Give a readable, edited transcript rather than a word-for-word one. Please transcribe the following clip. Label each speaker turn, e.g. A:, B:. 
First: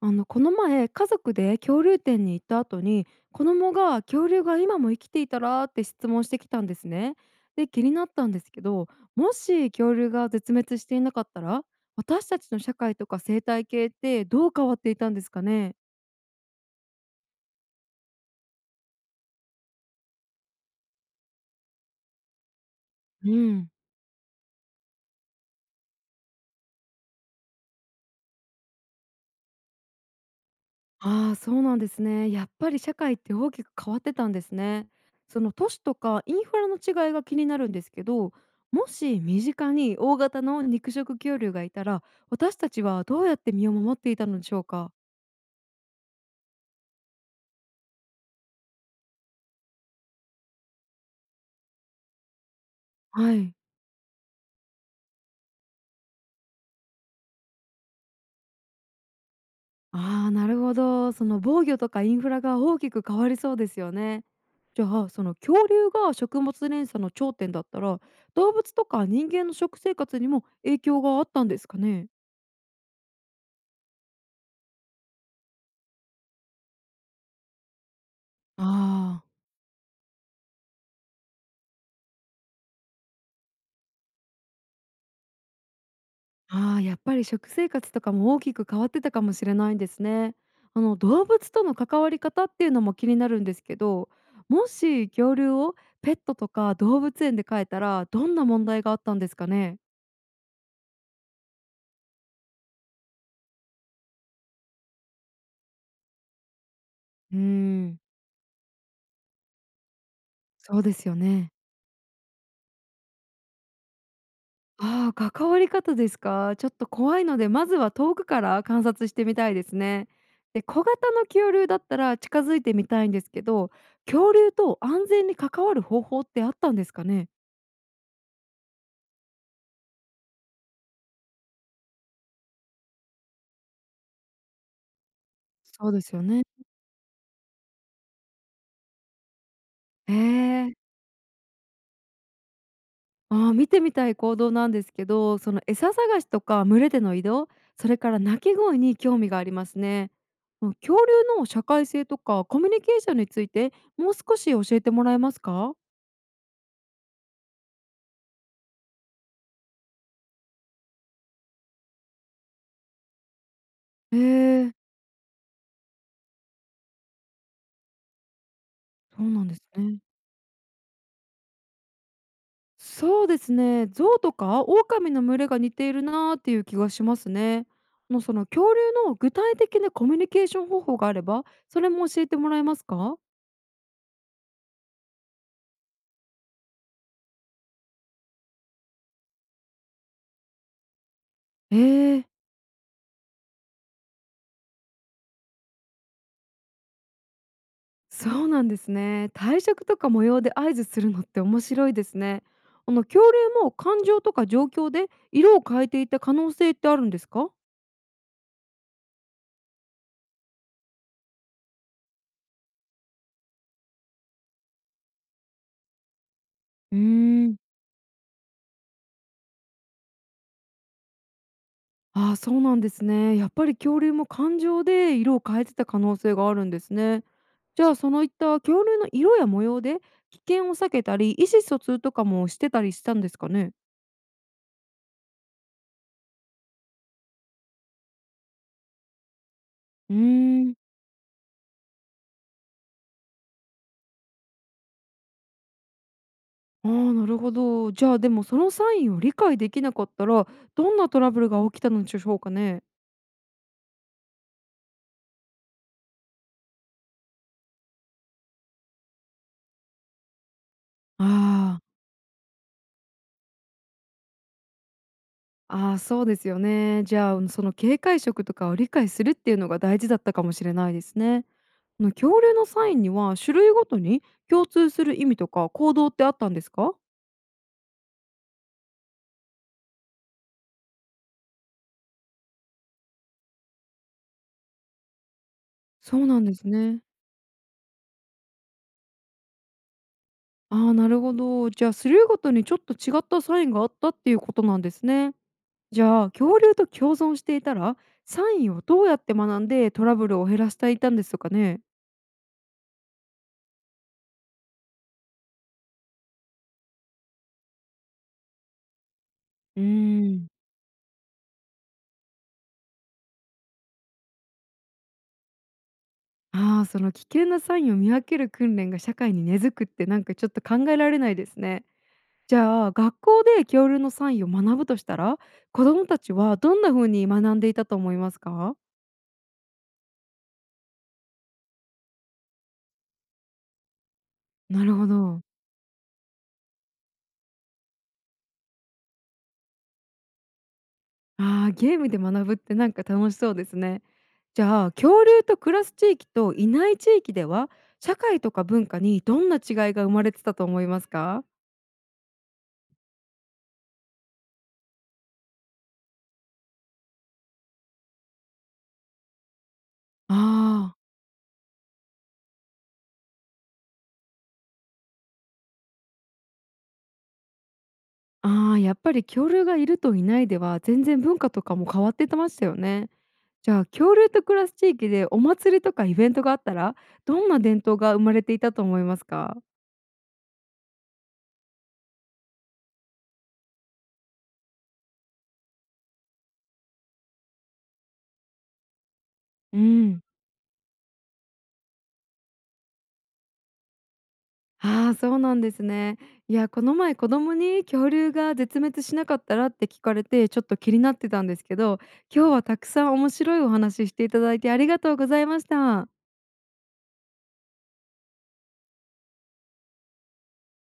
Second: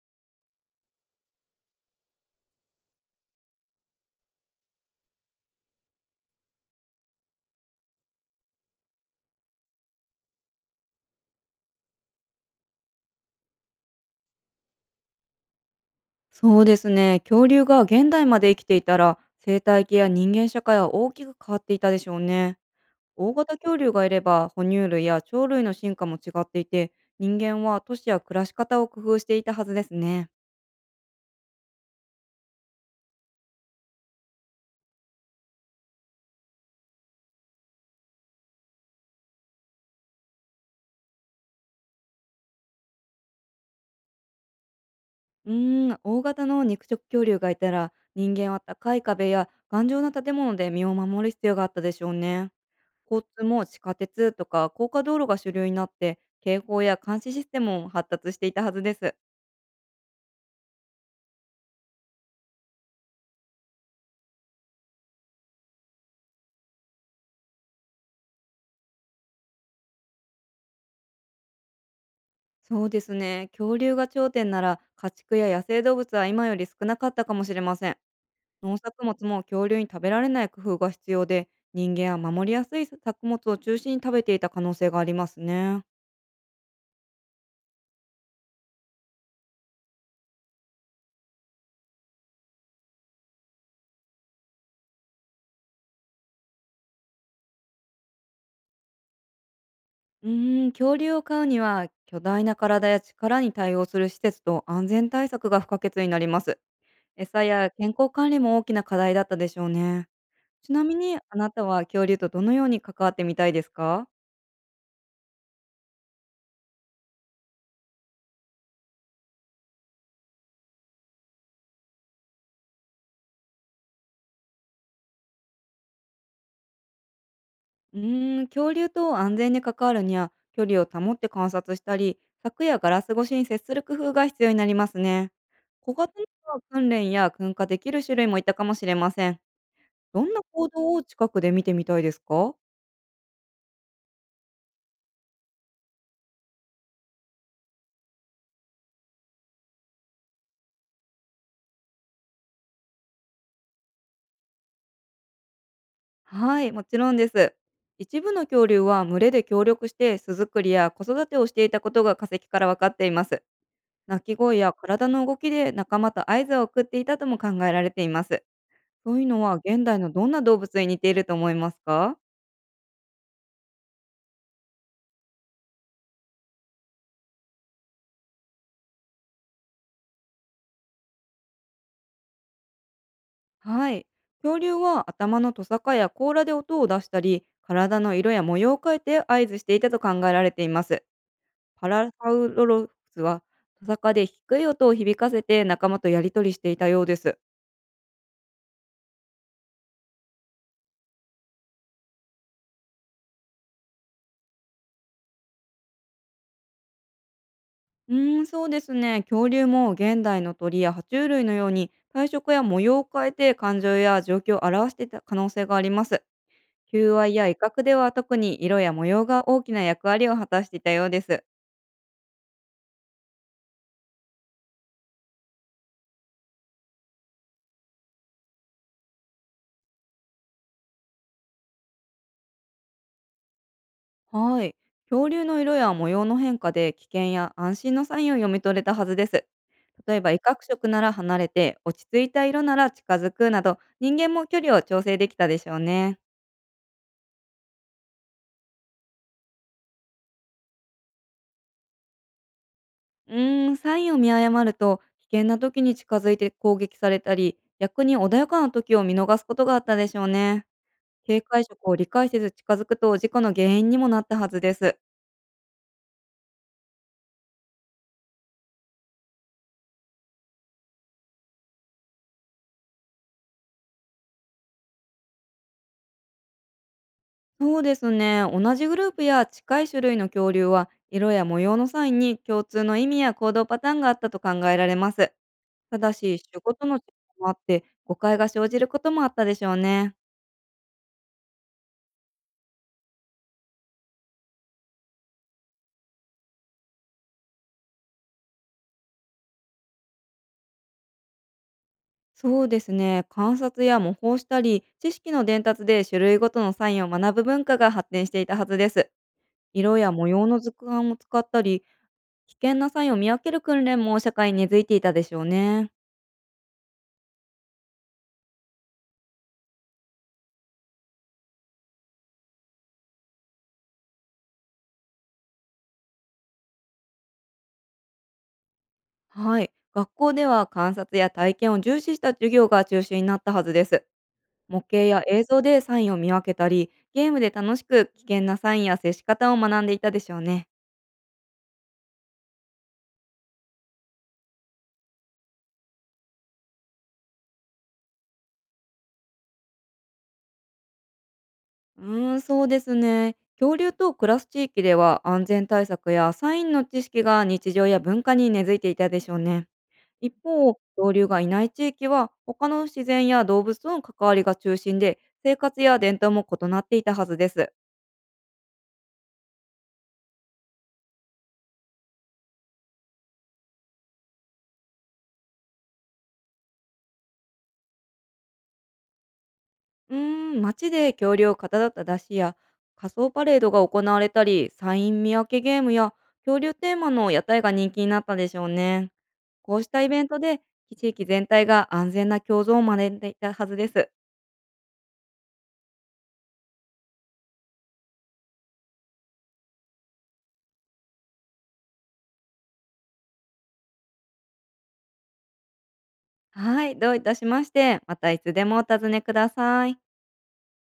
A: この前家族で恐竜展に行った後に子供が恐竜が今も生きていたらって質問してきたんですね。で気になったんですけど、もし恐竜が絶滅していなかったら私たちの社会とか生態系ってどう変わっていたんですかね。
B: そうですね。恐竜が現代まで生きていたら、生態系や人間社会は大きく変わっていたでしょうね。
A: う
B: 大型
A: ん。
B: 恐竜がいれば、哺乳類や鳥類の進化も違っていて、人間は都市や暮らし方を工夫していたはずですね。
A: ああ、そうなんですね。やっぱり社会って大きく変わってたんですね。その都市とかインフラの違いが気になるんですけど、もし身近に大型の肉食恐竜がいたら、私たちはどうやって身を守っていたのでしょうか。
B: うーん、大型の肉食恐竜がいたら、人間は高い壁や頑丈な建物で身を守る必要があったでしょうね。交
A: は
B: 通
A: い。
B: も地下鉄とか高架道路が主流になって、警報や監視システムも発達していたはずです。
A: ああ、なるほど。その防御とかインフラが大きく変わりそうですよね。じゃあ、その恐竜が食物連鎖の頂点だったら、動物とか人間の食生活にも影響があったんですかね。
B: そうですね。恐竜が頂点なら、家畜や野生動物は今より少なかったかもしれません。
A: あ
B: 農作物
A: あ。
B: も恐竜に食べられない工夫が必要で、人間は守りやすい作物を中心に食べていた可能性がありますね。
A: ああ、やっぱり食生活とかも大きく変わってたかもしれないですね。動物との関わり方っていうのも気になるんですけど、もし恐竜をペットとか動物園で飼えたらどんな問題があったんですかね。
B: うーん、恐竜を飼うには、巨大な体や力に対応する施設と安全対策が不可欠になります。
A: うー
B: 餌や健
A: ん、
B: 康管理も大きな課題だったでしょうね。ち
A: そう
B: な
A: で
B: み
A: すよ
B: に、あな
A: ね。
B: たは恐竜とどのように関わってみたいですか？
A: ああ、関わり方ですか。ちょっと怖いので、まずは遠くから観察してみたいですね。で、小型の恐竜だったら近づいてみたいんですけど、恐竜と安全に関わる方法ってあったんですかね。
B: うーん、恐竜と安全に関わるには、距離を保って観察したり、柵やガラス越しに接する工夫が必要になりますね。
A: そう
B: 小
A: で
B: 型
A: すよね。
B: の訓練や噴火できる種類もいたかもしれません。
A: え
B: どんな行
A: え。
B: 動を近くで見てみたいですか？
A: あー、見てみたい行動なんですけど、その餌探しとか群れでの移動、それから鳴き声に興味がありますね。もう恐竜の社会性とかコミュニケーションについてもう少し教えてもらえますか？
B: はい、もちろんです。一部の恐竜は群れで協力して巣作りや子育てをしていたことが化石から分かっています。
A: え
B: 鳴き声
A: え、
B: や体の動きで仲間と合図を送っていたとも考えられています。そう
A: そ
B: いう
A: う
B: の
A: なんで
B: は
A: す
B: 現
A: ね。
B: 代のどんな動物に似ていると思いますか？
A: そうですね。象とか狼の群れが似ているなーっていう気がしますね。もうその恐竜の具体的なコミュニケーション方法があれば、それも教えてもらえますか？
B: はい。恐竜は頭のトサカや甲羅で音を出したり、体の色や模様を変えて合図していたと考えられています。パラ
A: ええ。
B: サウロフスはトサカで低い音を響かせて仲間とやり取りしていたようです。
A: そうなんですね。体色とか模様で合図するのって面白いですね。恐竜も感情とか状況で色を変えていた可能性ってあるんですか？
B: うーん、そうですね。恐竜も現代の鳥や爬虫類のように体色や模様を変えて感情や状況を表していた可能性があります。
A: うー
B: 求愛や威
A: ん。
B: 嚇では特に色や模様が大きな役割を果たしていたようです。
A: ああ、そうなんですね。やっぱり恐竜も感情で色を変えてた可能性があるんですね。じゃあ、そのいった恐竜の色や模様で危険を避けたり意思疎通とかもしてたりしたんですかね。
B: はい。恐竜の色や模様の変化で危険や安心のサインを読み取れたはずです。
A: う
B: 例
A: ー
B: えば威嚇
A: ん。
B: 色なら離れて、落ち着いた色なら近づくなど、人間も距離を調整できたでしょうね。
A: ああ、なるほど。じゃあでも、そのサインを理解できなかったらどんなトラブルが起きたのでしょうかね。
B: うーん、サインを見誤ると、危険な時に近づいて攻撃されたり、逆に穏やかな時を見逃すことがあったでしょうね。
A: あ
B: 警戒
A: あ、
B: 色を理解せず近づくと事故の原因にもなったはずです。
A: あーそうですよね。じゃあ、その警戒色とかを理解するっていうのが大事だったかもしれないですね。その恐竜のサインには種類ごとに共通する意味とか行動ってあったんですか？
B: そうですね。同じグループや近い種類の恐竜は、色や模様のサインに共通の意味や行動パターンがあったと考えられます。ただ
A: そうな
B: し、
A: んで
B: 種
A: す
B: ごとの違
A: ね。
B: いもあって、誤解が生じることもあったでしょうね。
A: ああ、なるほど。じゃあ、種類ごとにちょっと違ったサインがあったっていうことなんですね。じゃあ、恐竜と共存していたら、サインをどうやって学んでトラブルを減らしていたんですかね。
B: そうですね。観察や模倣したり、知識の伝達で種類ごとのサインを学ぶ文化が発展していたはずです。
A: う
B: 色や模
A: ー
B: 様
A: ん。
B: の図鑑を使ったり、危険なサインを見分ける訓練も社会に根付いていたでしょうね。
A: ああ、その危険なサインを見分ける訓練が社会に根付くってなんかちょっと考えられないですね。じゃあ、学校で恐竜のサインを学ぶとしたら子どもたちはどんな風に学んでいたと思いますか？
B: はい。学校では観察や体験を重視した授業が中心になったはずです。模
A: なる
B: 型
A: ほ
B: や
A: ど。
B: 映像でサインを見分けたり、ゲームで楽しく危険なサインや接し方を学んでいたでしょうね。
A: ああ、ゲームで学ぶってなんか楽しそうですね。じゃあ、恐竜と暮らす地域といない地域では社会とか文化にどんな違いが生まれてたと思いますか？
B: うーん、そうですね。恐竜と暮らす地域では安全対策やサインの知識が日常や文化に根付いていたでしょうね。一
A: あ
B: 方、
A: ー、
B: 恐竜がいない地域は他の自然や動物との関わりが中心で、生活や伝統も異なっていたはずです。
A: あーやっぱり恐竜がいるといないでは全然文化とかも変わってましたよね。じゃあ、恐竜と暮らす地域でお祭りとかイベントがあったら、どんな伝統が生まれていたと思いますか？
B: うーん、街で恐竜をかたどった出汁や仮装パレードが行われたり、サイン見分けゲームや恐竜テーマの屋台が人気になったでしょうね。こ
A: う
B: うしたイベ
A: ん。
B: ントで、地域全体が安全な共存を招いていたはずです。
A: ああ、そうなんですね。いや、この前子供に恐竜が絶滅しなかったらって聞かれて、ちょっと気になってたんですけど、今日はたくさん面白いお話ししていただいてありがとうございました。
B: はい、どういたしまして、またいつでもお尋ねください。